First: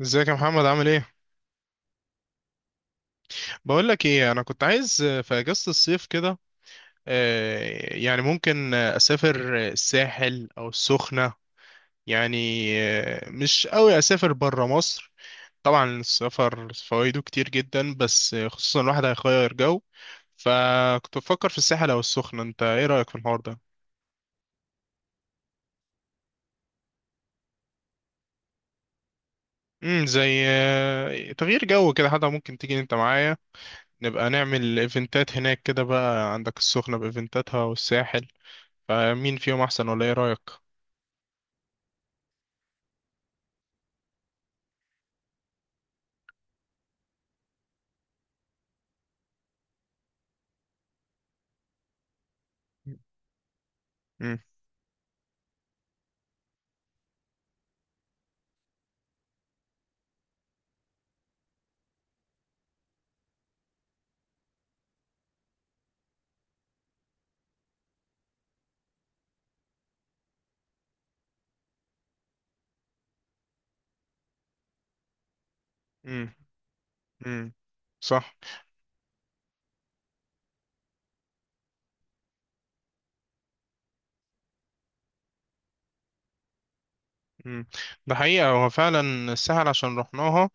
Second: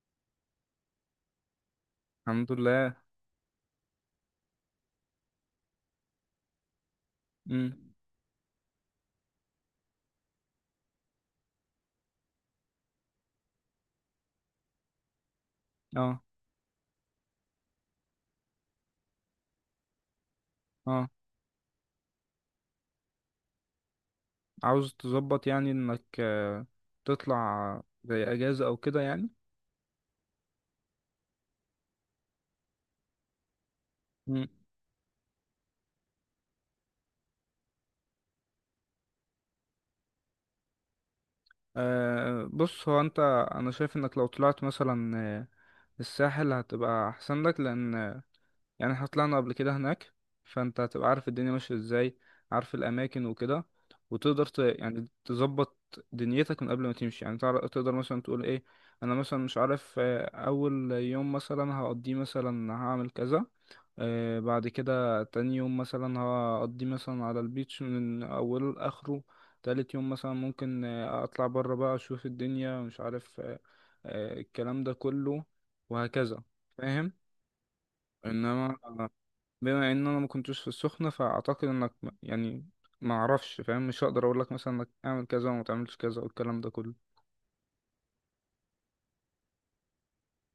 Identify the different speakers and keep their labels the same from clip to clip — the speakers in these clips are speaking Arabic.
Speaker 1: ازيك يا محمد، عامل ايه؟
Speaker 2: الحمد لله.
Speaker 1: بقول لك ايه، انا كنت عايز في اجازة الصيف كده.
Speaker 2: امم.
Speaker 1: يعني ممكن اسافر الساحل او السخنة. يعني. مش قوي اسافر برا مصر. طبعا
Speaker 2: اه،
Speaker 1: السفر فوائده كتير جدا، بس خصوصا الواحد هيغير جو.
Speaker 2: اه.
Speaker 1: فكنت بفكر في الساحل او السخنة. انت ايه رأيك في الحوار ده؟
Speaker 2: عاوز تظبط يعني انك تطلع زي اجازة او كده يعني.
Speaker 1: زي تغيير جو كده، حتى ممكن تيجي انت معايا، نبقى
Speaker 2: امم.
Speaker 1: نعمل ايفنتات هناك كده. بقى عندك السخنة بايفنتاتها والساحل، فمين فيهم احسن؟ ولا ايه رايك؟
Speaker 2: بص هو انت. انا شايف انك لو طلعت مثلا الساحل هتبقى احسن لك، لان يعني احنا طلعنا قبل كده هناك، فانت هتبقى عارف الدنيا ماشية ازاي، عارف الاماكن وكده،
Speaker 1: امم.
Speaker 2: وتقدر يعني تظبط دنيتك من قبل ما تمشي، يعني تقدر مثلا تقول ايه. انا مثلا مش عارف، اول يوم مثلا هقضيه مثلا هعمل كذا. بعد كده تاني يوم مثلا هقضي مثلا على البيتش من اوله لاخره. تالت يوم مثلا ممكن اطلع بره بقى اشوف الدنيا، مش عارف الكلام ده كله،
Speaker 1: امم.
Speaker 2: وهكذا. فاهم؟
Speaker 1: امم، صح.
Speaker 2: انما بما ان انا ما كنتش في السخنة، فاعتقد انك يعني ما اعرفش، فاهم؟ مش هقدر اقول لك مثلا انك اعمل كذا وما تعملش كذا والكلام ده كله.
Speaker 1: امم. ده حقيقة هو فعلا السهل عشان رحناها.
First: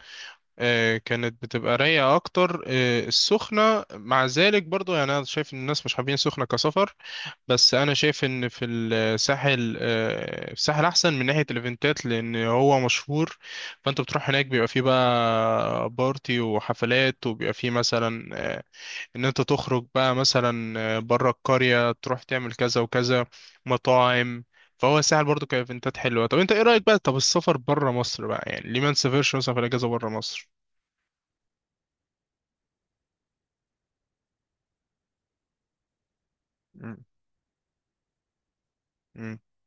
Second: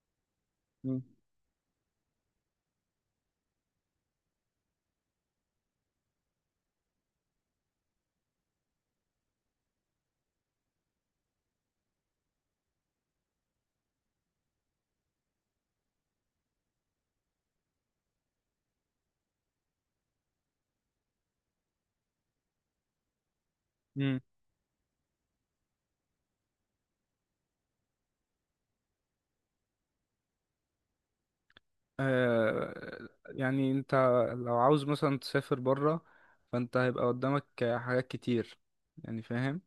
Speaker 1: كانت بتبقى رايقة أكتر، السخنة مع ذلك برضو، يعني أنا شايف إن الناس مش حابين السخنة كسفر. بس أنا شايف إن في الساحل، الساحل أحسن من ناحية الإيفنتات لأن هو مشهور. فأنت بتروح هناك بيبقى فيه بقى بارتي وحفلات، وبيبقى فيه مثلا ان انت تخرج بقى مثلا بره القرية، تروح تعمل كذا وكذا،
Speaker 2: مم.
Speaker 1: مطاعم. فهو الساحل برضو كايفنتات حلوة. طب انت ايه رأيك بقى؟ طب السفر بره مصر بقى، يعني ليه ما نسافرش مثلا في الاجازة بره مصر؟
Speaker 2: يعني انت لو عاوز مثلا تسافر بره، فانت
Speaker 1: مم.
Speaker 2: هيبقى قدامك حاجات كتير يعني.
Speaker 1: امم.
Speaker 2: فاهم؟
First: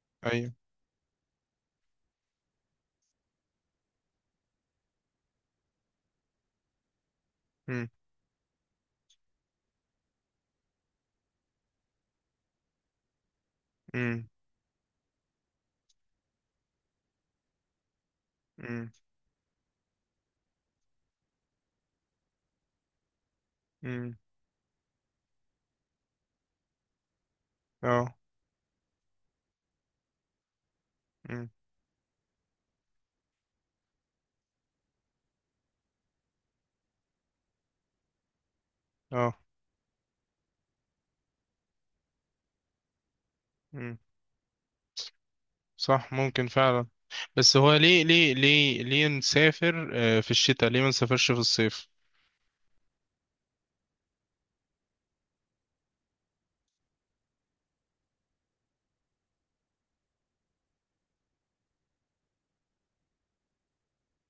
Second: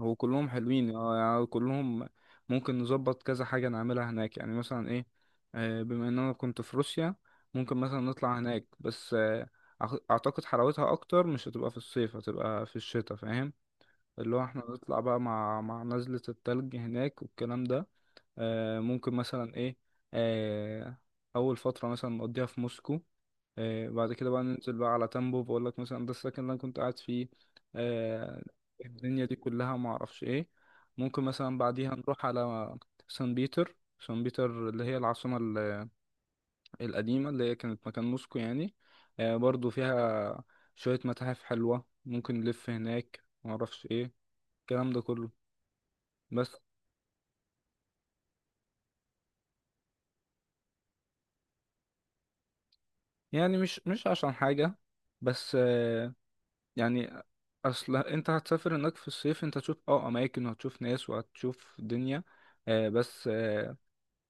Speaker 2: هو كلهم
Speaker 1: ايوه.
Speaker 2: حلوين، اه، يعني كلهم ممكن نظبط كذا حاجة نعملها هناك، يعني مثلا ايه. بما ان انا كنت في روسيا، ممكن
Speaker 1: امم.
Speaker 2: مثلا نطلع هناك، بس اعتقد حلاوتها اكتر مش هتبقى في الصيف، هتبقى في الشتاء. فاهم؟
Speaker 1: امم.
Speaker 2: اللي هو احنا نطلع بقى مع نزلة التلج هناك والكلام ده.
Speaker 1: امم.
Speaker 2: ممكن مثلا ايه. آه، اول فتره مثلا نقضيها في موسكو. بعد
Speaker 1: امم.
Speaker 2: كده بقى ننزل بقى على تامبوف، بقول لك مثلا ده السكن اللي انا كنت قاعد فيه.
Speaker 1: اه.
Speaker 2: آه، الدنيا دي كلها ما اعرفش ايه. ممكن
Speaker 1: امم.
Speaker 2: مثلا بعديها نروح على سان بيتر. سان بيتر اللي هي العاصمه القديمه اللي هي كانت مكان موسكو يعني.
Speaker 1: اه.
Speaker 2: برضو فيها شويه متاحف حلوه، ممكن نلف هناك ما اعرفش
Speaker 1: امم،
Speaker 2: ايه الكلام ده كله.
Speaker 1: صح، ممكن
Speaker 2: بس
Speaker 1: فعلا. بس هو ليه نسافر في الشتاء؟ ليه ما نسافرش في الصيف؟
Speaker 2: يعني مش عشان حاجه، بس يعني اصل انت هتسافر هناك في الصيف، انت هتشوف اه اماكن وهتشوف ناس وهتشوف دنيا. آه بس آه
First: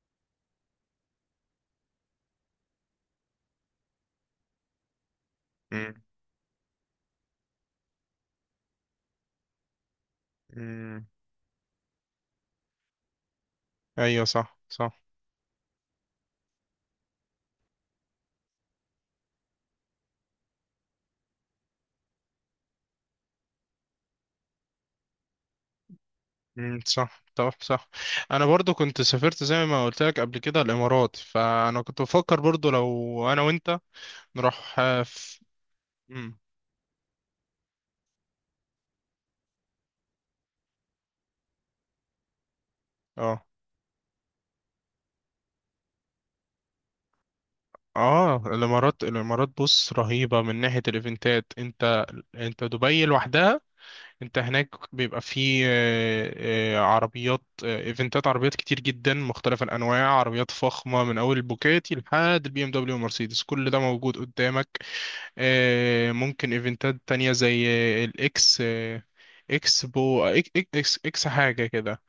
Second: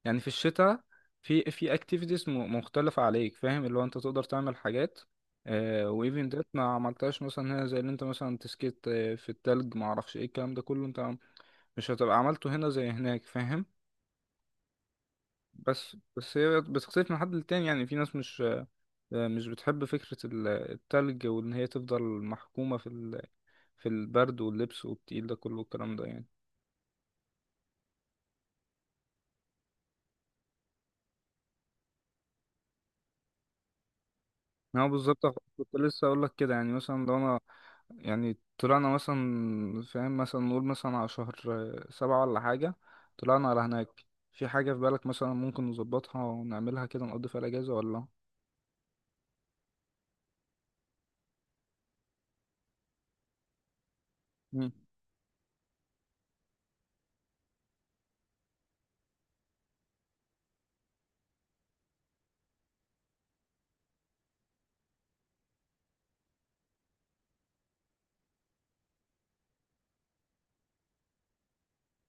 Speaker 2: يعني في الشتاء في اكتيفيتيز مختلفة عليك. فاهم؟ اللي هو انت تقدر تعمل حاجات. آه
Speaker 1: امم.
Speaker 2: وايفن ديت ما عملتهاش مثلا هنا، زي اللي انت مثلا تسكيت في التلج ما اعرفش ايه الكلام ده كله.
Speaker 1: امم.
Speaker 2: انت مش هتبقى عملته هنا زي هناك. فاهم؟
Speaker 1: ايوه، صح، صح.
Speaker 2: بس هي بتختلف من حد للتاني، يعني في ناس مش بتحب فكرة التلج، وإن هي تفضل محكومة في البرد واللبس والتقيل ده كله الكلام ده يعني.
Speaker 1: امم، صح. طب، صح. انا برضو كنت سافرت، زي ما قلت لك قبل كده، الامارات. فانا كنت بفكر برضو لو انا وانت نروح
Speaker 2: أنا بالظبط
Speaker 1: في.
Speaker 2: كنت لسه أقول لك
Speaker 1: امم.
Speaker 2: كده، يعني مثلا لو أنا يعني طلعنا مثلا، فاهم، مثلا نقول مثلا على شهر سبعة ولا حاجة،
Speaker 1: اه.
Speaker 2: طلعنا على هناك. في حاجة في بالك مثلا ممكن نظبطها ونعملها كده نقضي فيها الأجازة ولا؟
Speaker 1: اه. الامارات الامارات، بص، رهيبه من ناحيه الايفنتات. انت دبي لوحدها. انت
Speaker 2: مم.
Speaker 1: هناك بيبقى فيه عربيات، ايفنتات، عربيات كتير جدا مختلف الانواع، عربيات فخمه من اول البوكاتي لحد BMW ومرسيدس، كل ده موجود قدامك. ممكن ايفنتات تانية زي الاكس، اكس بو إك- إك- اكس اكس حاجة كده.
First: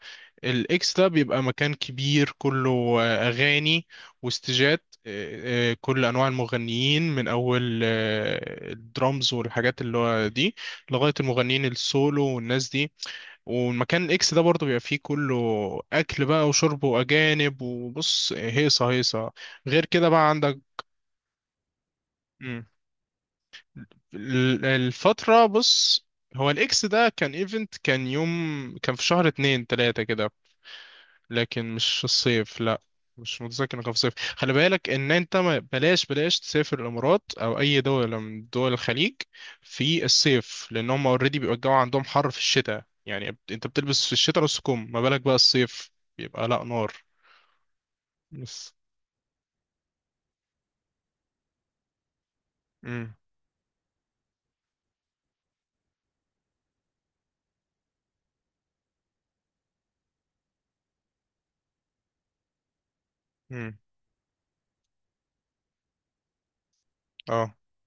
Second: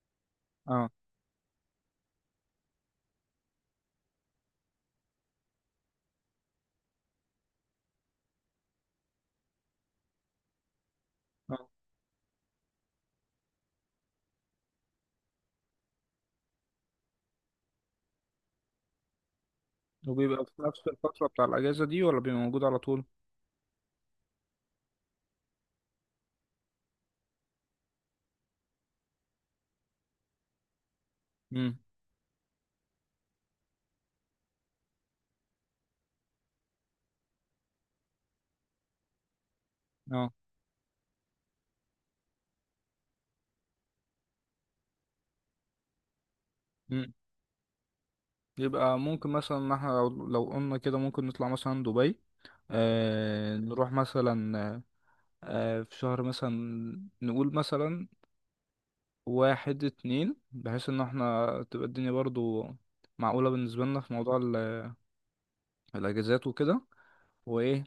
Speaker 2: اه.
Speaker 1: الاكس ده بيبقى مكان كبير كله. اغاني، واستيجات، كل انواع المغنيين من اول الدرامز والحاجات اللي هو دي، لغاية المغنيين
Speaker 2: اه.
Speaker 1: السولو والناس دي. والمكان الاكس ده برضه بيبقى فيه كله، اكل بقى وشرب واجانب، وبص هيصة هيصة. غير كده بقى
Speaker 2: وبيبقى
Speaker 1: عندك.
Speaker 2: في نفس الفترة بتاع الأجازة دي ولا بيبقى موجود على طول؟
Speaker 1: الفترة، بص، هو الاكس ده كان ايفنت، كان يوم، كان في شهر اتنين تلاتة كده، لكن
Speaker 2: مم.
Speaker 1: مش الصيف، لا. مش متذكر انه كان في الصيف. خلي بالك ان انت، بلاش بلاش تسافر الامارات او اي دولة من دول الخليج في
Speaker 2: اه.
Speaker 1: الصيف، لان هم اوريدي بيبقى الجو عندهم حر في الشتاء، يعني انت بتلبس في الشتاء نص كم، ما بالك بقى الصيف؟ بيبقى لا نار. بس.
Speaker 2: يبقى ممكن مثلا ان احنا لو قلنا كده ممكن نطلع مثلا دبي.
Speaker 1: امم.
Speaker 2: آه نروح مثلا في شهر مثلا، نقول مثلا واحد اتنين، بحيث ان احنا تبقى الدنيا برضو معقولة
Speaker 1: امم.
Speaker 2: بالنسبة لنا في موضوع الاجازات وكده.
Speaker 1: اه.
Speaker 2: وايه،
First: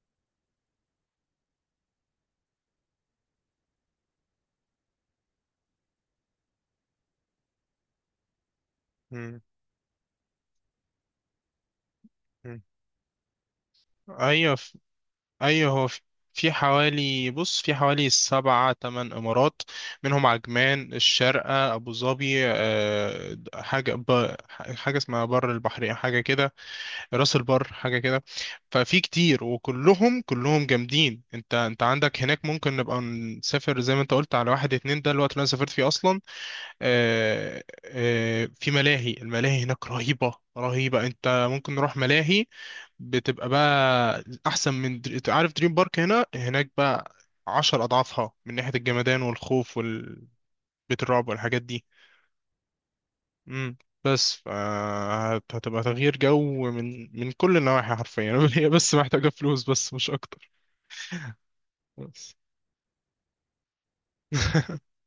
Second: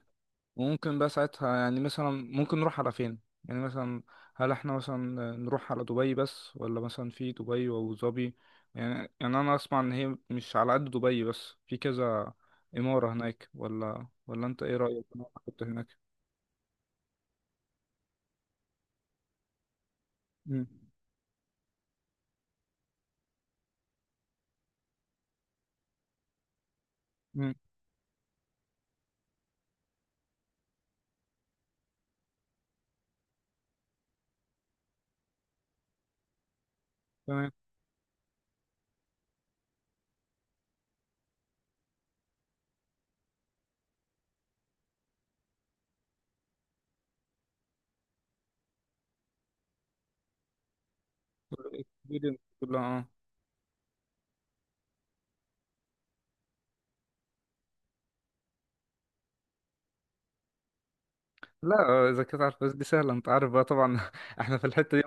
Speaker 2: ممكن بقى ساعتها يعني مثلا ممكن نروح على فين؟ يعني مثلا، هل احنا مثلا نروح على دبي بس، ولا مثلا في دبي وابو ظبي؟ يعني، يعني
Speaker 1: امم.
Speaker 2: انا اسمع ان هي مش على قد دبي، بس في كذا إمارة هناك. ولا
Speaker 1: ايوه.
Speaker 2: انت ايه رأيك؟ انا كنت
Speaker 1: ايوه،
Speaker 2: هناك.
Speaker 1: هو في حوالي، بص، في حوالي سبعة تمن امارات، منهم
Speaker 2: مم.
Speaker 1: عجمان، الشارقة، ابو ظبي، حاجة حاجة اسمها بر البحرية، حاجة كده، راس
Speaker 2: مم.
Speaker 1: البر حاجة كده. ففي كتير وكلهم كلهم جامدين. انت عندك هناك، ممكن نبقى نسافر زي ما انت قلت على واحد اتنين، ده الوقت اللي انا سافرت فيه اصلا.
Speaker 2: تمام.
Speaker 1: في ملاهي. الملاهي هناك رهيبة رهيبة، انت ممكن نروح ملاهي، بتبقى بقى احسن من انت عارف دريم بارك هنا. هناك بقى 10 اضعافها من ناحية الجمدان والخوف، والبيت الرعب والحاجات دي.
Speaker 2: الدنيا كلها اه.
Speaker 1: امم. بس هتبقى تغيير جو من كل النواحي حرفيا. هي بس محتاجة فلوس، بس مش اكتر.
Speaker 2: لا، اذا
Speaker 1: بس.
Speaker 2: كنت عارف بس دي سهلة انت عارف بقى طبعا. احنا في الحتة دي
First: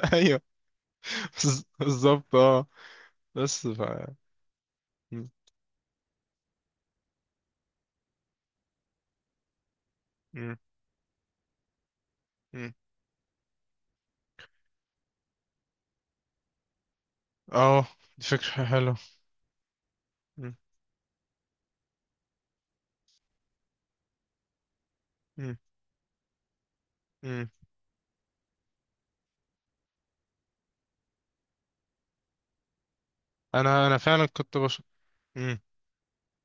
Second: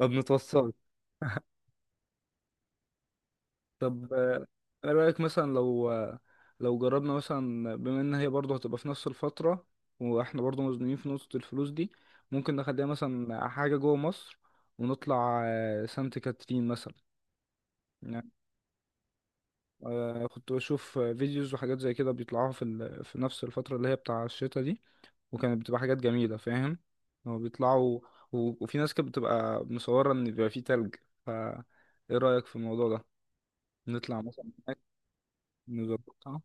Speaker 2: ما
Speaker 1: ايوه،
Speaker 2: بنتوصلش.
Speaker 1: بالظبط. اه، بس
Speaker 2: طب انا رايك
Speaker 1: مم.
Speaker 2: مثلا لو لو جربنا مثلا بما ان هي برضه هتبقى في نفس الفتره، واحنا
Speaker 1: مم.
Speaker 2: برضه مزنوقين في نقطه الفلوس دي، ممكن
Speaker 1: مم.
Speaker 2: نخليها مثلا حاجه جوه مصر، ونطلع سانت كاترين مثلا
Speaker 1: اه، دي
Speaker 2: يعني.
Speaker 1: فكرة حلوة.
Speaker 2: كنت بشوف فيديوز وحاجات زي كده بيطلعوها في نفس الفتره اللي هي بتاع الشتا دي،
Speaker 1: مم.
Speaker 2: وكانت بتبقى حاجات جميله. فاهم؟ هو
Speaker 1: مم.
Speaker 2: بيطلعوا، وفي ناس كانت بتبقى مصوره ان بيبقى فيه تلج، فا ايه رايك في الموضوع ده؟
Speaker 1: انا
Speaker 2: نطلع
Speaker 1: فعلا
Speaker 2: مثلا
Speaker 1: كنت
Speaker 2: هناك
Speaker 1: مم.
Speaker 2: نظبطها.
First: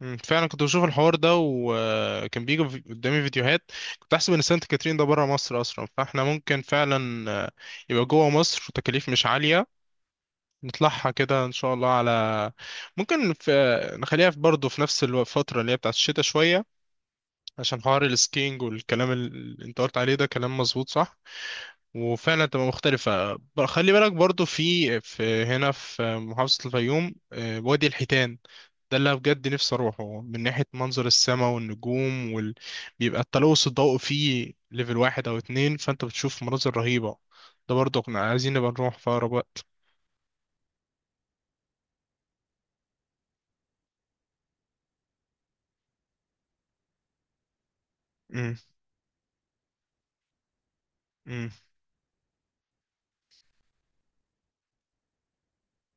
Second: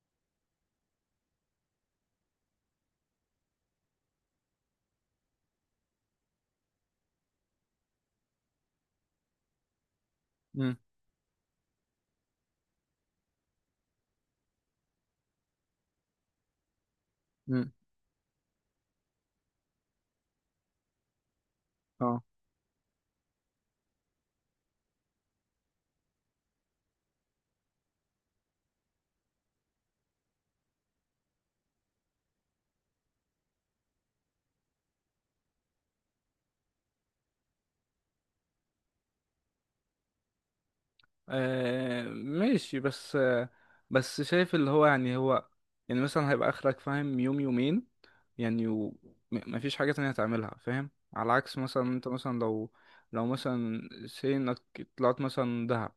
Speaker 1: مم. فعلا كنت بشوف الحوار ده، وكان بيجي قدامي فيديوهات. كنت احسب ان سانت كاترين ده بره مصر اصلا، فاحنا ممكن فعلا يبقى جوه مصر وتكاليف مش عالية. نطلعها كده ان شاء الله على، ممكن نخليها في برضه في نفس الفترة اللي هي بتاعت الشتاء شوية،
Speaker 2: مم.
Speaker 1: عشان حوار السكينج. والكلام اللي انت قلت عليه ده كلام مظبوط، صح.
Speaker 2: اه.
Speaker 1: وفعلا تبقى مختلفة. خلي بالك برضو في هنا في محافظة الفيوم، وادي الحيتان، ده اللي أنا بجد نفسي أروحه من ناحية منظر السماء والنجوم بيبقى التلوث الضوء فيه ليفل واحد أو اتنين، فأنت بتشوف مناظر رهيبة. ده برضو كنا عايزين نبقى نروح في أقرب وقت.
Speaker 2: ماشي. بس بس شايف اللي هو يعني هو يعني مثلا هيبقى اخرك فاهم يوم يومين،
Speaker 1: مم.
Speaker 2: يعني مفيش حاجة تانية هتعملها. فاهم؟ على
Speaker 1: مم.
Speaker 2: عكس مثلا انت مثلا لو مثلا سي انك طلعت مثلا دهب،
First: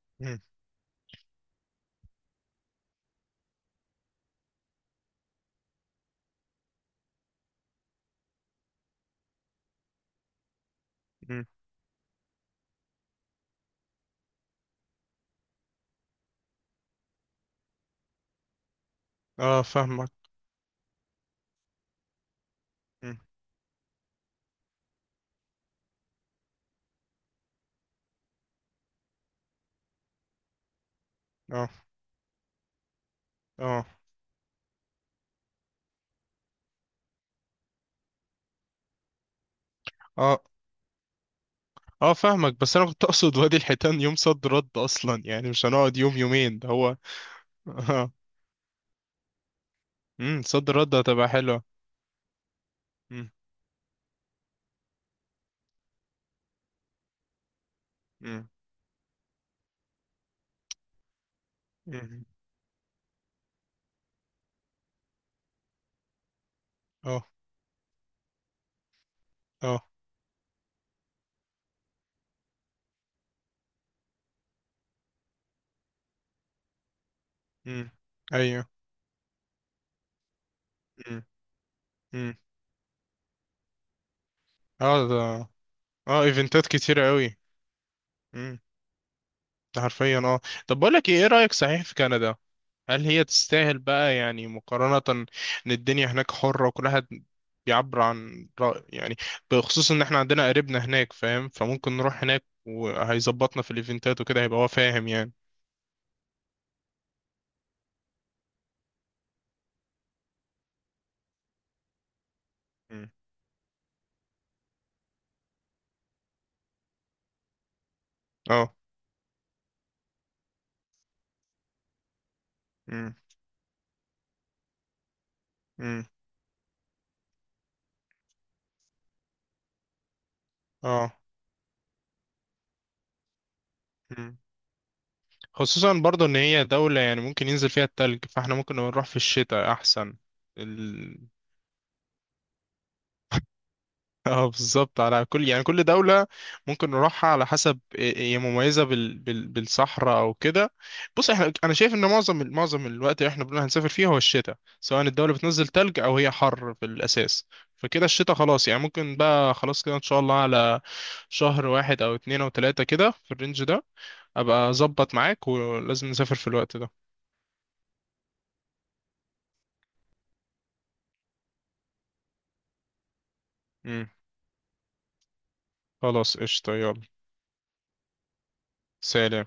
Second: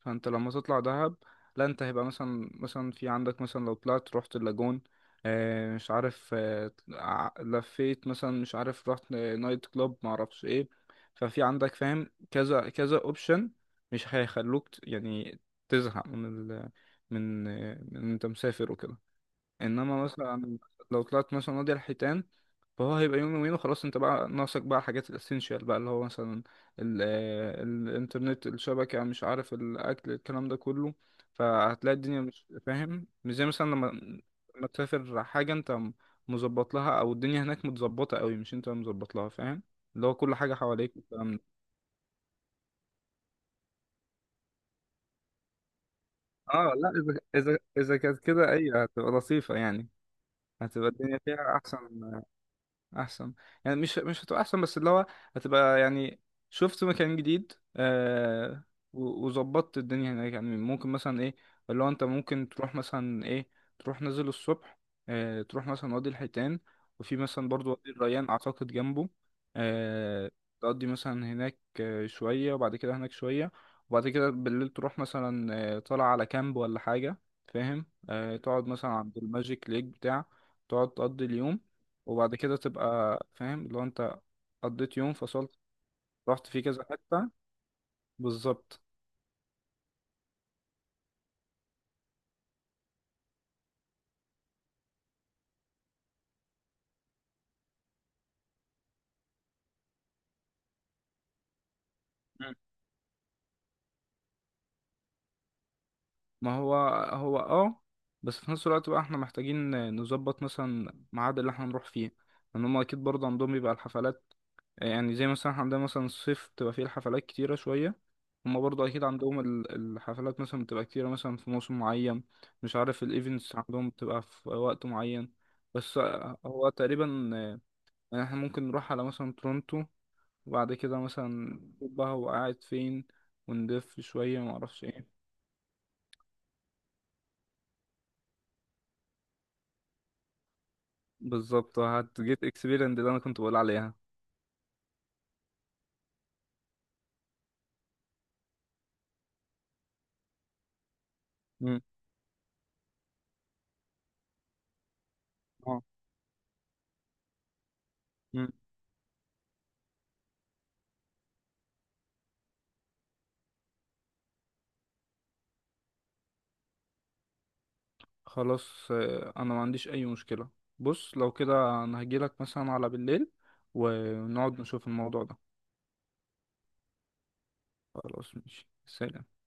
Speaker 2: فانت
Speaker 1: مم.
Speaker 2: لما تطلع دهب، لا انت هيبقى مثلا مثلا في عندك مثلا لو طلعت رحت اللاجون، مش عارف لفيت مثلا مش عارف رحت نايت كلوب معرفش ايه، ففي
Speaker 1: مم.
Speaker 2: عندك فاهم كذا كذا اوبشن مش هيخلوك يعني تزهق من ال من آه، من انت مسافر وكده.
Speaker 1: اه،
Speaker 2: انما
Speaker 1: فاهمك.
Speaker 2: مثلا لو طلعت مثلا وادي الحيتان فهو
Speaker 1: مم.
Speaker 2: هيبقى يوم يومين وخلاص، انت بقى ناقصك بقى حاجات الاسينشال بقى اللي هو مثلا الانترنت الشبكة مش عارف الاكل الكلام ده كله،
Speaker 1: اه.
Speaker 2: فهتلاقي الدنيا مش فاهم مش زي مثلا لما
Speaker 1: اه.
Speaker 2: تسافر حاجة انت مظبط لها او الدنيا هناك متظبطة قوي مش انت مظبط لها. فاهم؟ اللي هو كل
Speaker 1: اه.
Speaker 2: حاجة حواليك والكلام ده.
Speaker 1: اه، فاهمك. بس أنا كنت أقصد وادي الحيتان يوم صد رد أصلا، يعني مش هنقعد يوم يومين، ده
Speaker 2: اه. لا
Speaker 1: هو.
Speaker 2: اذا اذا كانت كده ايوه هتبقى لطيفة يعني.
Speaker 1: امم، صد
Speaker 2: هتبقى
Speaker 1: رد
Speaker 2: الدنيا
Speaker 1: هتبقى
Speaker 2: فيها
Speaker 1: حلوة.
Speaker 2: احسن
Speaker 1: امم.
Speaker 2: احسن، يعني مش هتبقى احسن بس اللي هو هتبقى يعني شفت مكان جديد
Speaker 1: امم.
Speaker 2: آه، وظبطت الدنيا هناك. يعني ممكن مثلا ايه، اللي هو انت
Speaker 1: امم.
Speaker 2: ممكن تروح مثلا ايه، تروح نازل الصبح آه تروح مثلا وادي الحيتان، وفي
Speaker 1: اه.
Speaker 2: مثلا برضو وادي الريان اعتقد جنبه
Speaker 1: اه.
Speaker 2: آه، تقضي مثلا هناك شوية وبعد كده هناك شوية، وبعد كده بالليل تروح مثلا طالع على كامب ولا حاجة، فاهم،
Speaker 1: امم.
Speaker 2: آه تقعد
Speaker 1: ايوه.
Speaker 2: مثلا عند الماجيك ليك بتاع تقعد
Speaker 1: امم.
Speaker 2: تقضي اليوم، وبعد
Speaker 1: امم.
Speaker 2: كده تبقى فاهم لو انت قضيت
Speaker 1: اه،
Speaker 2: يوم
Speaker 1: ده.
Speaker 2: فصلت
Speaker 1: اه،
Speaker 2: رحت فيه
Speaker 1: ايفنتات
Speaker 2: كذا
Speaker 1: كتيرة
Speaker 2: حتة.
Speaker 1: قوي. امم،
Speaker 2: بالظبط.
Speaker 1: ده حرفيا. اه. طب بقول لك ايه، إيه رأيك صحيح في كندا؟ هل هي تستاهل بقى يعني؟ مقارنة ان الدنيا هناك حرة وكل واحد بيعبر عن رأي، يعني بخصوص ان احنا عندنا قريبنا هناك، فاهم؟ فممكن نروح هناك
Speaker 2: مم.
Speaker 1: وهيظبطنا في الايفنتات وكده، هيبقى هو فاهم يعني.
Speaker 2: ما هو هو اه، بس في نفس الوقت بقى احنا محتاجين نظبط مثلا ميعاد اللي احنا نروح فيه، لان هم اكيد
Speaker 1: امم.
Speaker 2: برضه عندهم بيبقى الحفلات، يعني زي مثلا احنا عندنا مثلا الصيف بتبقى فيه الحفلات كتيرة شوية، هم
Speaker 1: اه.
Speaker 2: برضه اكيد عندهم الحفلات مثلا بتبقى كتيرة مثلا في موسم معين، مش عارف
Speaker 1: امم.
Speaker 2: الايفنتس عندهم بتبقى في وقت معين. بس
Speaker 1: امم.
Speaker 2: هو تقريبا يعني احنا ممكن نروح على مثلا تورونتو، وبعد كده
Speaker 1: اه،
Speaker 2: مثلا نشوف بقى هو قاعد فين ونلف شوية معرفش ايه.
Speaker 1: خصوصا برضو ان هي دولة يعني ممكن ينزل فيها التلج، فاحنا ممكن نروح في الشتاء احسن. ال...
Speaker 2: بالظبط هتجيت اكسبيرينس اللي انا كنت بقول عليها.
Speaker 1: اه، بالظبط. على كل يعني، كل دولة ممكن نروحها على حسب هي مميزة بالصحراء او كده. بص احنا، انا
Speaker 2: مم.
Speaker 1: شايف ان معظم الوقت اللي احنا بنقول هنسافر فيه هو الشتاء، سواء الدولة بتنزل
Speaker 2: اه.
Speaker 1: تلج او هي حر في الاساس. فكده الشتاء
Speaker 2: مم.
Speaker 1: خلاص يعني. ممكن بقى خلاص كده ان شاء الله على شهر واحد او اتنين او تلاتة كده، في الرينج ده. ابقى اظبط معاك، ولازم نسافر في الوقت ده.
Speaker 2: خلاص انا ما عنديش اي مشكلة. بص لو كده انا هجيلك مثلا على بالليل ونقعد نشوف الموضوع ده.
Speaker 1: خلاص، قشطة، يلا.
Speaker 2: خلاص ماشي، سلام.
Speaker 1: سلام.